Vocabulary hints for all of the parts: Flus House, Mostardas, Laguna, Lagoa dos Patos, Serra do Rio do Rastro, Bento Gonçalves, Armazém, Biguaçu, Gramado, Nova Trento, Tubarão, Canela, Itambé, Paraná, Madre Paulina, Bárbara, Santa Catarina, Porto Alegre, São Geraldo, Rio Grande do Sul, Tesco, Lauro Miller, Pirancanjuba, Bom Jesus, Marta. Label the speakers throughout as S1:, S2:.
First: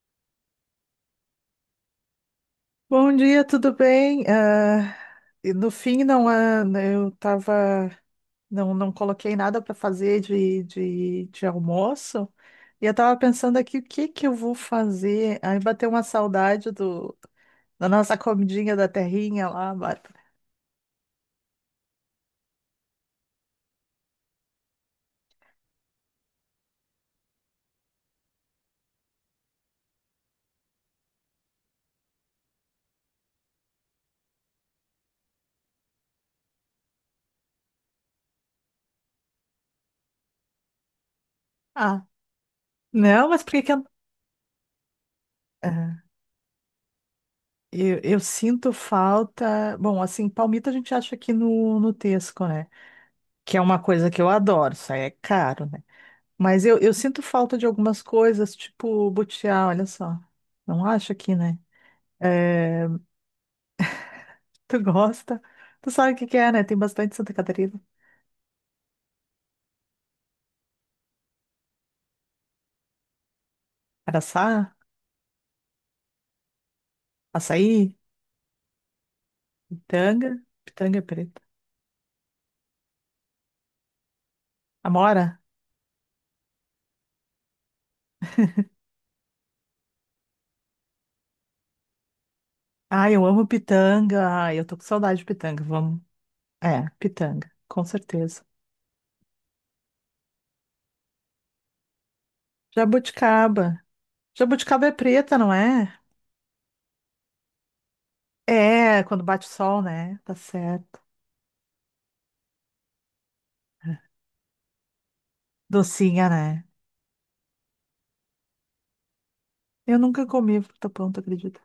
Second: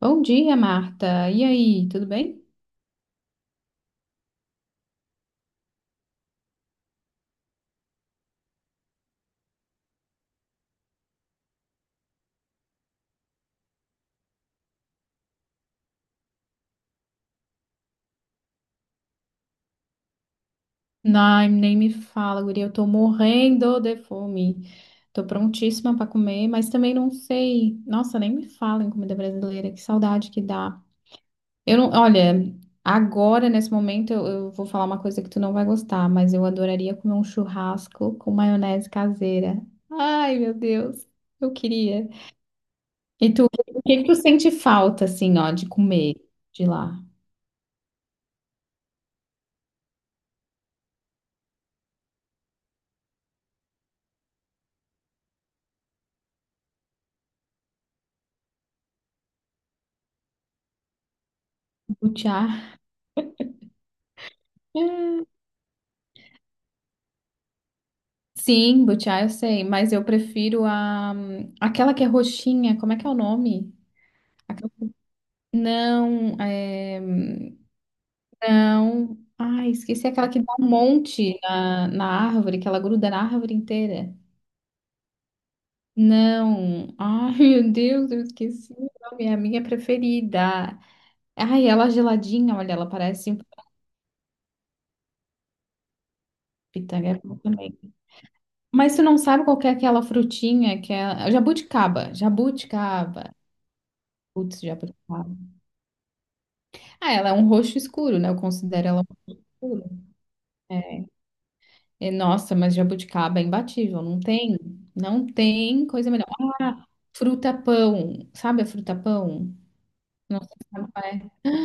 S1: Bom dia, Marta. E aí, tudo bem?
S2: Bom dia, tudo bem? E no fim, não, eu tava, não, não coloquei nada para fazer de almoço e eu tava pensando aqui o que que eu vou fazer. Aí bateu uma saudade do, da nossa comidinha da terrinha lá, Bárbara.
S1: Não, nem me fala, guria. Eu tô morrendo de fome. Tô prontíssima pra comer, mas também não sei. Nossa, nem me fala em comida brasileira. Que saudade que dá. Eu não, olha, agora, nesse momento, eu vou falar uma coisa que tu não vai gostar, mas eu adoraria comer um churrasco com maionese caseira. Ai, meu Deus, eu
S2: Ah,
S1: queria.
S2: não,
S1: E
S2: mas
S1: tu,
S2: por que que
S1: o
S2: eu,
S1: que que tu sente falta, assim, ó, de
S2: Ah,
S1: comer de lá?
S2: eu sinto falta? Bom, assim, palmito a gente acha aqui no Tesco, né? Que é uma coisa que eu adoro, isso aí é caro, né? Mas eu sinto falta de algumas coisas, tipo butiá, olha só. Não acho aqui, né?
S1: Lutear.
S2: É, tu gosta? Tu sabe o que que é, né? Tem bastante em Santa Catarina.
S1: Sim, butiá eu sei, mas eu prefiro a aquela que é roxinha, como é que é o nome? Aquela-
S2: Araçá,
S1: Não, é...
S2: açaí,
S1: não. Ai, esqueci aquela
S2: pitanga,
S1: que dá um
S2: pitanga
S1: monte
S2: preta.
S1: na, árvore, que ela gruda na árvore inteira.
S2: Amora?
S1: Não. Ai, meu Deus, eu esqueci o nome, é a minha preferida. Ai, ela geladinha, olha, ela
S2: Ai, eu
S1: parece um
S2: amo pitanga. Ai, eu tô com saudade de pitanga. Vamos. É,
S1: pitanga é bom
S2: pitanga,
S1: também.
S2: com certeza.
S1: Mas tu não sabe qual que é aquela frutinha que é jabuticaba, jabuticaba.
S2: Jabuticaba.
S1: Putz,
S2: Jabuticaba é
S1: jabuticaba.
S2: preta, não é?
S1: Ah, ela é um roxo escuro, né? Eu considero ela
S2: É,
S1: um
S2: quando bate o sol,
S1: escuro.
S2: né? Tá certo.
S1: É. E, nossa, mas jabuticaba é imbatível. Não tem coisa melhor.
S2: Docinha, né?
S1: Ah, fruta-pão. Sabe a fruta-pão?
S2: Eu nunca
S1: Não sei
S2: comi
S1: se
S2: fruta
S1: sabe qual
S2: pão, tu
S1: é.
S2: acredita?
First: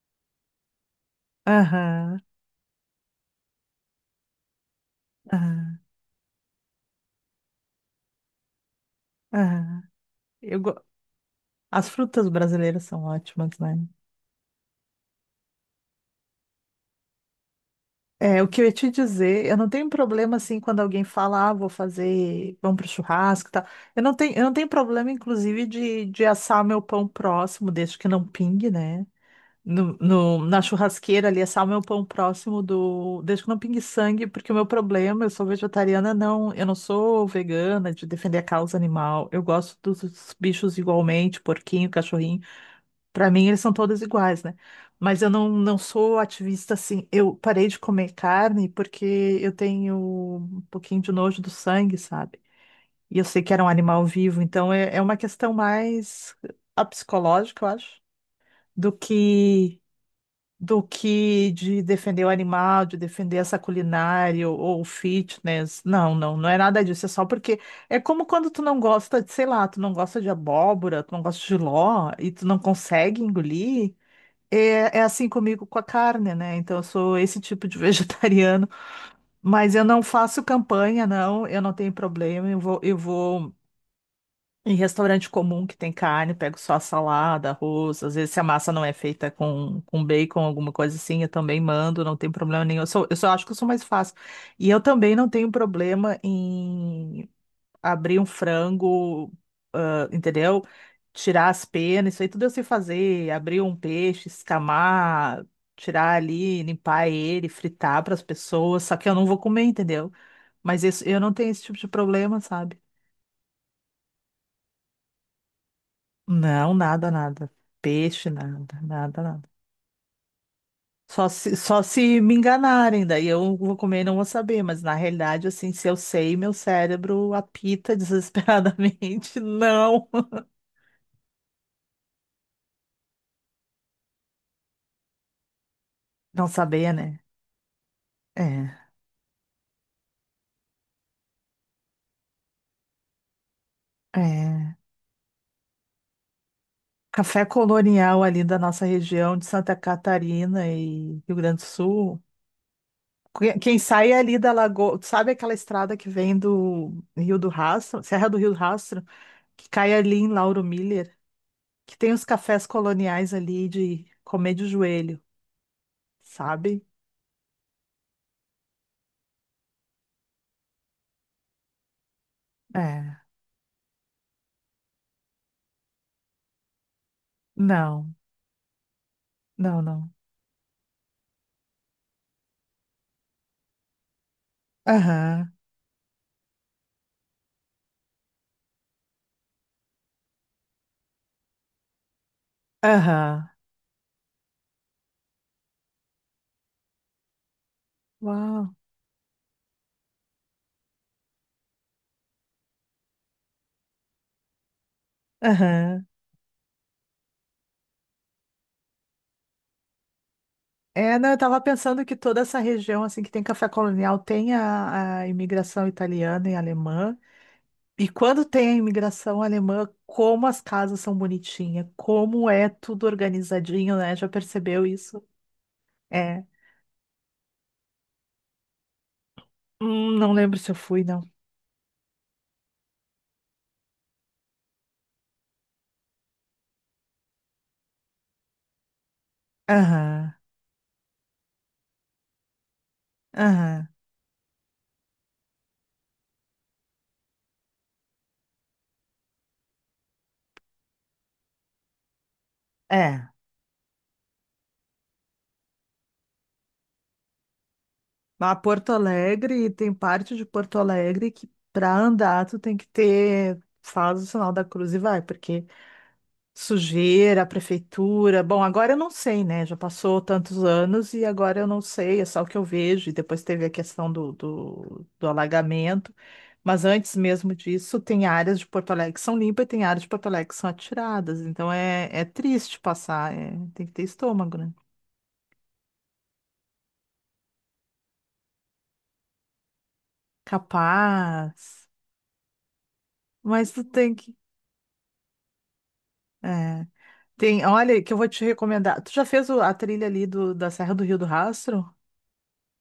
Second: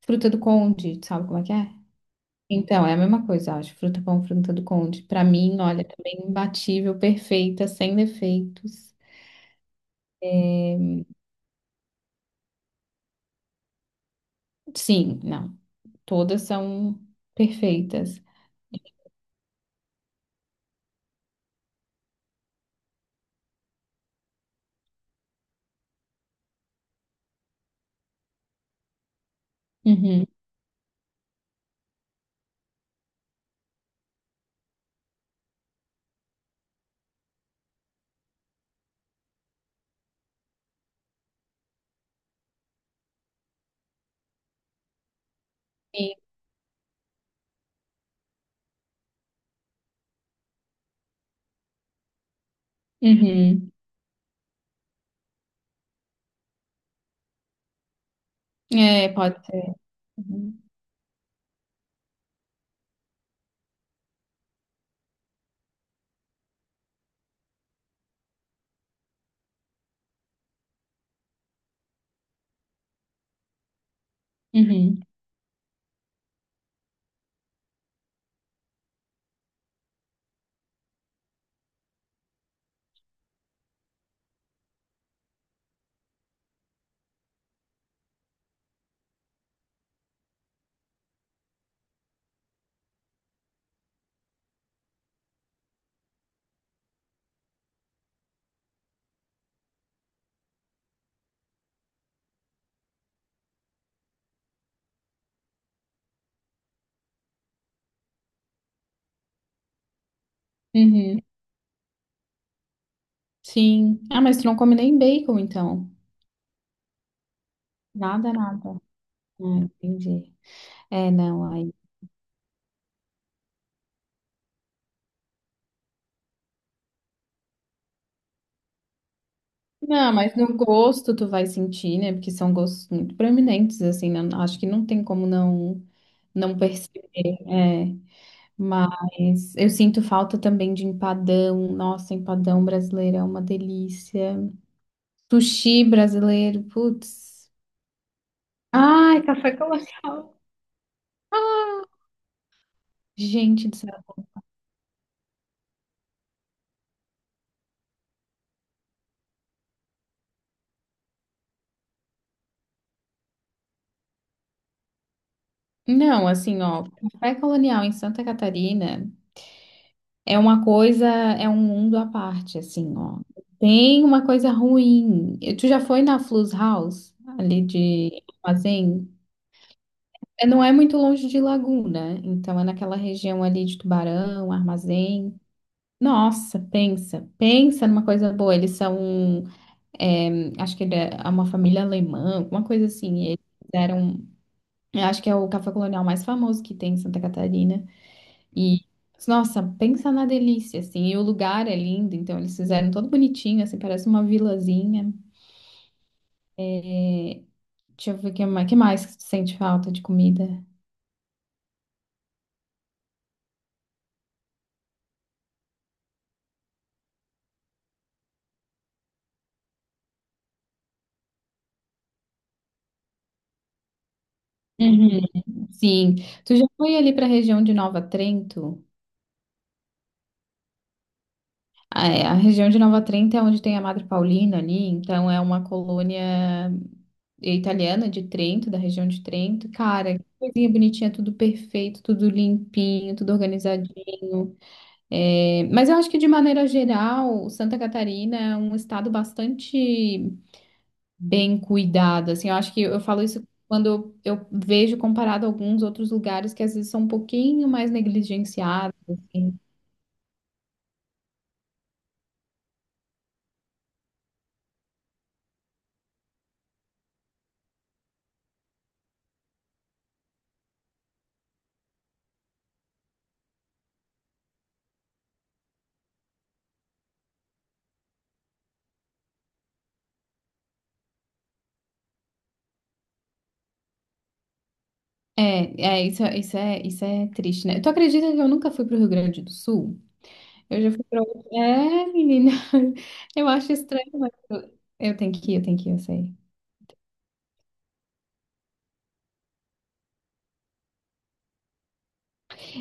S1: Fruta do Conde, sabe como é que é?
S2: Aham.
S1: Então, é a mesma coisa, eu acho. Fruta-pão, fruta do Conde. Pra mim,
S2: Aham.
S1: olha, também imbatível, perfeita, sem defeitos.
S2: Aham. Eu go-
S1: É.
S2: As frutas brasileiras são ótimas, né?
S1: Sim, não. Todas são perfeitas.
S2: É, o que eu ia te dizer, eu não tenho problema assim quando alguém fala, ah, vou fazer pão pro churrasco e tal. Eu não tenho problema, inclusive, de assar o meu pão próximo, desde que não pingue, né? No,
S1: Uhum.
S2: no- na churrasqueira ali, assar o meu pão próximo do. Desde que não pingue sangue, porque o meu problema, eu sou vegetariana, não, eu não sou vegana de defender a causa animal. Eu gosto dos bichos igualmente, porquinho, cachorrinho. Para mim, eles são todos iguais, né? Mas eu não, não
S1: Sim.
S2: sou ativista assim. Eu parei de comer carne porque eu tenho um pouquinho de nojo do sangue, sabe? E eu sei que era um
S1: Uhum.
S2: animal vivo, então é, é uma questão mais a psicológica, eu acho, do
S1: É, pode ser.
S2: que
S1: Uhum.
S2: do que de defender o animal, de defender essa culinária ou fitness. Não, não, não é nada disso. É só porque é como quando tu não gosta de, sei lá, tu não gosta de abóbora, tu não gosta de ló e tu não consegue engolir. É, é
S1: Uhum.
S2: assim comigo com a carne, né? Então, eu sou esse tipo de vegetariano, mas eu não faço campanha, não, eu não tenho problema. Eu vou em restaurante comum que tem carne, pego só a salada, arroz. Às vezes, se a massa não é feita com bacon, alguma coisa assim, eu também mando, não tem problema nenhum. Eu sou, eu só acho que eu sou mais fácil. E eu também não tenho problema em abrir um frango, ah, entendeu? Tirar as penas, isso aí tudo eu sei fazer. Abrir um peixe, escamar, tirar ali, limpar ele, fritar para as pessoas. Só que eu não vou comer, entendeu? Mas isso, eu
S1: Uhum,
S2: não tenho esse tipo de problema, sabe?
S1: sim. Ah, mas tu não come nem bacon, então.
S2: Não, nada, nada. Peixe,
S1: Nada,
S2: nada,
S1: nada.
S2: nada, nada.
S1: Ah, entendi. É,
S2: Só
S1: não,
S2: se,
S1: aí.
S2: só se me enganarem, daí eu vou comer e não vou saber. Mas na realidade, assim, se eu sei, meu cérebro apita desesperadamente. Não.
S1: Não, mas no gosto tu vai sentir, né? Porque são gostos muito proeminentes, assim, né? Acho que não tem como
S2: Não
S1: não
S2: saber,
S1: perceber.
S2: né?
S1: É.
S2: É.
S1: Mas eu sinto falta também de empadão. Nossa, empadão brasileiro é uma delícia.
S2: É,
S1: Sushi brasileiro,
S2: café
S1: putz.
S2: colonial ali da nossa
S1: Ai,
S2: região de
S1: café
S2: Santa
S1: colonial.
S2: Catarina e Rio Grande do Sul.
S1: Gente do
S2: Quem
S1: céu.
S2: sai ali da Lagoa, sabe aquela estrada que vem do Rio do Rastro, Serra do Rio do Rastro, que cai ali em Lauro Miller, que tem os cafés coloniais ali de comer de joelho,
S1: Não, assim,
S2: sabe?
S1: ó, café colonial em Santa Catarina. É uma coisa, é um mundo à parte, assim, ó.
S2: É,
S1: Tem uma coisa ruim. E tu já foi na Flus House, ali
S2: não,
S1: de Armazém?
S2: não, não.
S1: É, não é muito longe de Laguna, então é naquela região ali de Tubarão, Armazém.
S2: Aham,
S1: Nossa, pensa numa coisa boa. Eles são, é, acho que ele é uma família alemã, alguma coisa assim. E eles
S2: aham,
S1: fizeram, eu acho que é o café colonial mais famoso que tem em Santa Catarina.
S2: uau,
S1: E, nossa, pensa na delícia, assim. E o lugar é lindo, então eles fizeram todo bonitinho, assim, parece uma vilazinha.
S2: aham.
S1: É. Deixa eu ver o que mais, que mais que tu sente falta de comida.
S2: É, não, eu estava pensando que toda essa região assim que tem café colonial tem a imigração italiana e alemã. E quando tem a imigração alemã, como as casas são bonitinhas, como é tudo organizadinho, né? Já percebeu
S1: Uhum.
S2: isso?
S1: Sim,
S2: É.
S1: tu já foi ali para a região de Nova Trento?
S2: Não lembro se eu fui, não.
S1: Ah, é, a região de Nova Trento é onde tem a Madre Paulina ali, então é uma colônia italiana de Trento, da região de Trento. Cara, que
S2: Aham,
S1: coisinha bonitinha, tudo perfeito, tudo limpinho, tudo
S2: aham.
S1: organizadinho. É, mas eu acho que, de maneira geral, Santa Catarina é um estado bastante bem cuidado, assim, eu acho que eu falo
S2: É.
S1: isso quando eu vejo comparado a alguns outros lugares que às vezes são um pouquinho mais
S2: A Porto
S1: negligenciados, assim.
S2: Alegre, tem parte de Porto Alegre que para andar tu tem que ter, faz o sinal da cruz e vai, porque sujeira, prefeitura. Bom, agora eu não sei, né? Já passou tantos anos e agora eu não sei, é só o que eu vejo. E depois teve a questão do alagamento. Mas antes mesmo disso, tem áreas de Porto Alegre que são limpas e tem áreas de Porto Alegre que são atiradas. Então é, é triste passar, é, tem que ter estômago, né?
S1: Isso, isso é triste, né? Tu acredita que eu nunca fui pro Rio Grande do Sul? Eu já fui pra...
S2: Capaz.
S1: É, menina, eu
S2: Mas
S1: acho
S2: tu
S1: estranho,
S2: tem
S1: mas
S2: que.
S1: eu, eu tenho que ir, eu sei.
S2: É. Tem, olha, que eu vou te recomendar. Tu já fez a trilha ali do, da Serra do Rio do Rastro?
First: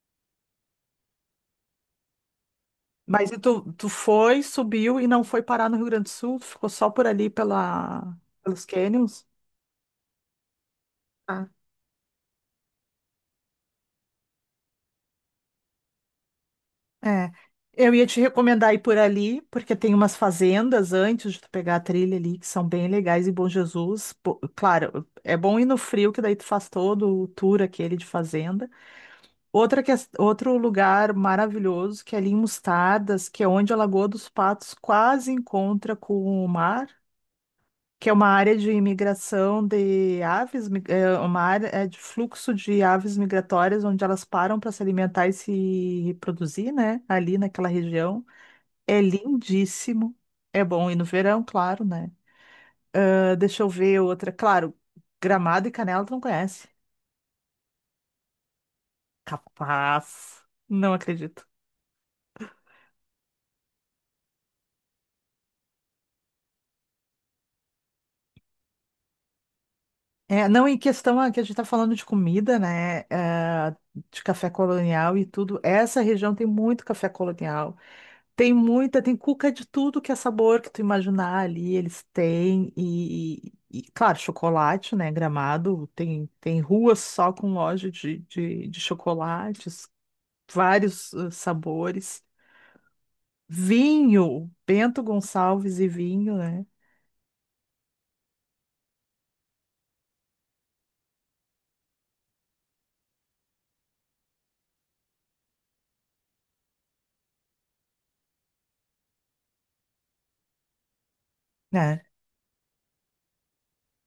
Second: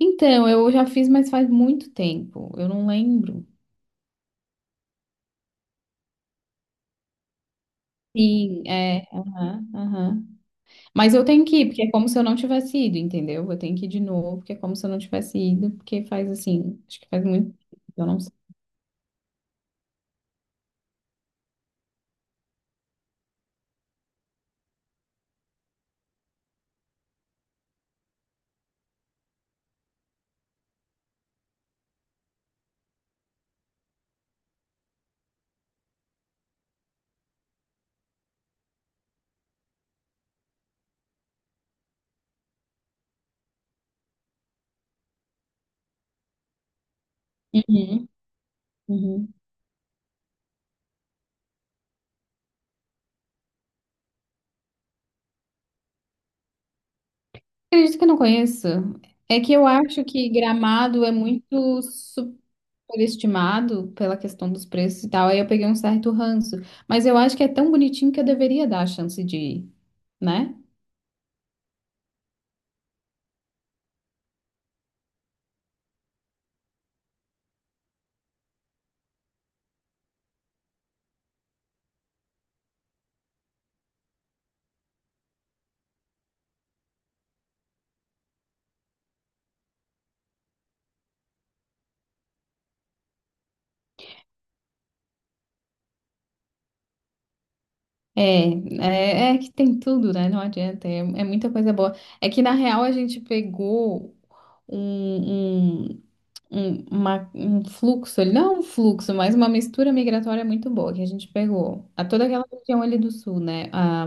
S1: Então, eu já fiz, mas faz muito tempo, eu não
S2: Mas e
S1: lembro.
S2: tu, tu foi, subiu e não foi parar no Rio Grande do Sul? Tu ficou só por ali pela,
S1: Sim,
S2: pelos
S1: é.
S2: canyons?
S1: Aham, aham. Mas eu tenho
S2: Ah,
S1: que ir, porque é como se eu não tivesse ido, entendeu? Eu tenho que ir de novo, porque é como se eu não tivesse ido, porque faz assim, acho que faz
S2: é.
S1: muito tempo,
S2: Eu ia
S1: eu
S2: te
S1: não sei.
S2: recomendar ir por ali, porque tem umas fazendas antes de tu pegar a trilha ali, que são bem legais e Bom Jesus. Pô, claro, é bom ir no frio, que daí tu faz todo o tour aquele de fazenda. Outro lugar maravilhoso, que é ali em Mostardas, que é onde a Lagoa dos Patos quase encontra com o mar. Que é uma área de imigração de aves, é uma área é de fluxo de aves migratórias, onde elas param para se alimentar e se reproduzir, né? Ali naquela
S1: Uhum,
S2: região. É
S1: uhum.
S2: lindíssimo. É bom ir no verão, claro, né? Ah, deixa eu ver outra. Claro, Gramado e Canela tu não conhece.
S1: Acredito que eu não conheço. É que eu acho que
S2: Capaz. Não
S1: Gramado é
S2: acredito.
S1: muito superestimado pela questão dos preços e tal, aí eu peguei um certo ranço. Mas eu acho que é tão bonitinho que eu deveria dar a chance de ir,
S2: É,
S1: né?
S2: não, em questão que a gente está falando de comida, né? De café colonial e tudo. Essa região tem muito café colonial. Tem muita, tem cuca de tudo que é sabor que tu imaginar ali, eles têm. E, claro, chocolate, né? Gramado, tem, tem ruas só com loja de chocolates, vários sabores. Vinho, Bento Gonçalves e vinho, né?
S1: É, é que tem tudo, né? Não adianta, é muita coisa boa. É que na real a gente pegou um, um, um fluxo, não um fluxo, mas uma mistura migratória muito boa que a gente pegou.
S2: É,
S1: A toda aquela região ali do sul, né? Ah,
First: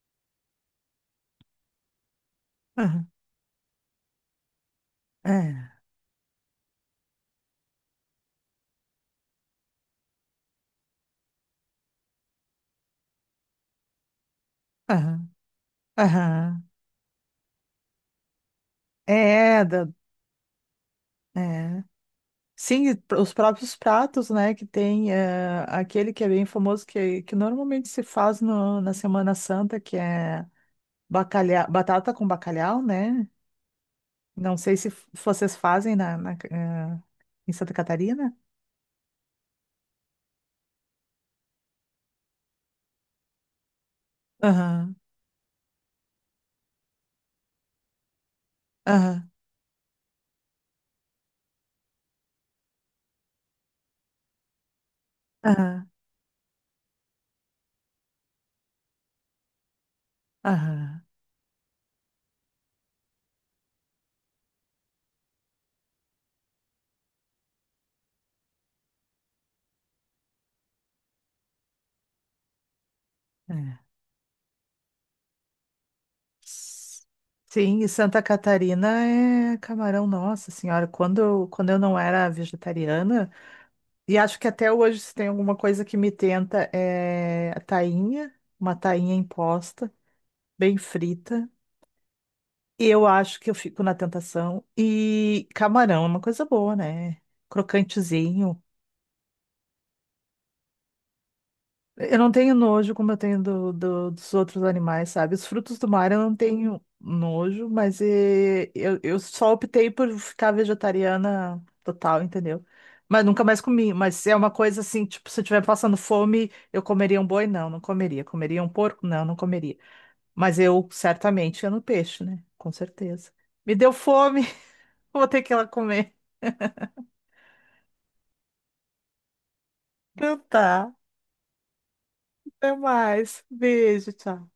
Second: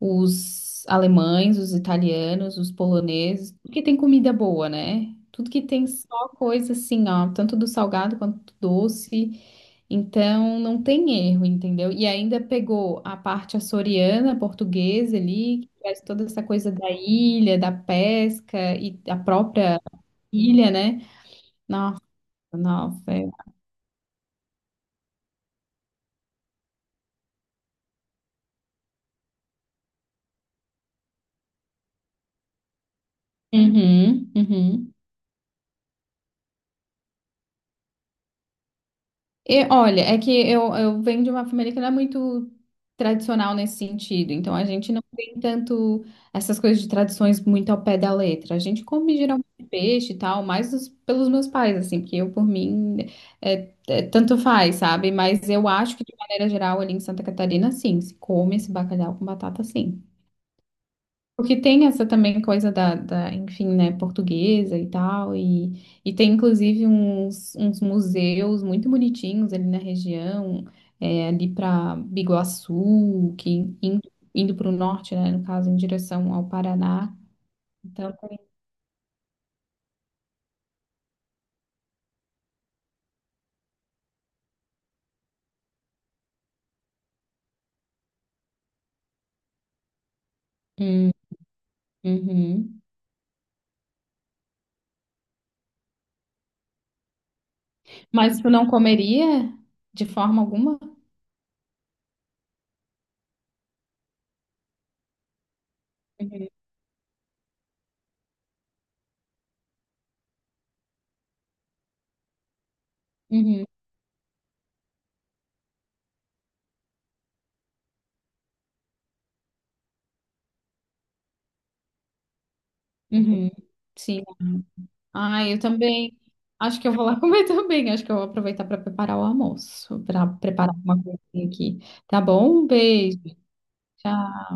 S1: os alemães, os italianos, os
S2: aham,
S1: poloneses, tudo que tem comida boa, né? Tudo
S2: é,
S1: que tem só coisa assim, ó, tanto do salgado quanto do doce. Então não tem erro, entendeu? E ainda pegou a parte açoriana, portuguesa
S2: aham,
S1: ali, que traz toda essa
S2: aham.
S1: coisa da ilha, da pesca e a
S2: É,
S1: própria
S2: da,
S1: ilha, né?
S2: é.
S1: Nossa,
S2: Sim, e
S1: nossa. É.
S2: os próprios pratos, né, que tem aquele que é bem famoso, que normalmente se faz na Semana Santa, que é bacalhau, batata com bacalhau, né?
S1: Uhum,
S2: Não sei se
S1: uhum.
S2: f- vocês fazem na, na em Santa Catarina.
S1: E, olha, é que eu, venho de uma família que não é muito tradicional nesse sentido, então a gente
S2: Aham,
S1: não tem tanto essas coisas de tradições muito ao pé da letra. A gente come
S2: aham,
S1: geralmente peixe e tal, mais pelos meus pais, assim, porque eu, por mim, é, é, tanto faz, sabe? Mas eu
S2: aham,
S1: acho que, de maneira geral, ali em Santa Catarina, sim, se come esse bacalhau com batata, sim.
S2: aham.
S1: Porque tem essa também coisa enfim, né, portuguesa e tal, e tem inclusive uns, uns museus muito bonitinhos ali na região, é, ali para Biguaçu, que
S2: É.
S1: in- indo, para o norte, né, no caso, em direção ao
S2: S-
S1: Paraná.
S2: Sim, e
S1: Então,
S2: Santa
S1: tem-
S2: Catarina é camarão, nossa senhora, quando, quando eu não era vegetariana, e acho que até hoje, se tem alguma coisa que me tenta, é a tainha, uma tainha imposta, bem
S1: Hum,
S2: frita.
S1: uhum.
S2: E eu acho que eu fico na tentação. E camarão é uma coisa boa, né?
S1: Mas tu
S2: Crocantezinho.
S1: não comeria de forma alguma?
S2: Eu não tenho nojo como eu tenho dos outros animais, sabe? Os frutos do mar eu não
S1: Uhum,
S2: tenho nojo, mas eu só optei por ficar vegetariana total, entendeu? Mas nunca mais
S1: uhum,
S2: comi. Mas é uma coisa assim, tipo, se eu estiver passando fome, eu comeria um boi? Não, não comeria. Comeria um porco? Não, não comeria. Mas eu certamente ia no peixe, né? Com certeza.
S1: uhum.
S2: Me deu
S1: Sim.
S2: fome, vou ter
S1: Ah,
S2: que ir
S1: eu
S2: lá comer.
S1: também. Acho que eu vou lá comer também. Acho que eu vou aproveitar para preparar o almoço, para
S2: Então
S1: preparar
S2: tá.
S1: uma coisinha aqui. Tá bom? Um
S2: Até
S1: beijo.
S2: mais. Beijo,
S1: Tchau.
S2: tchau.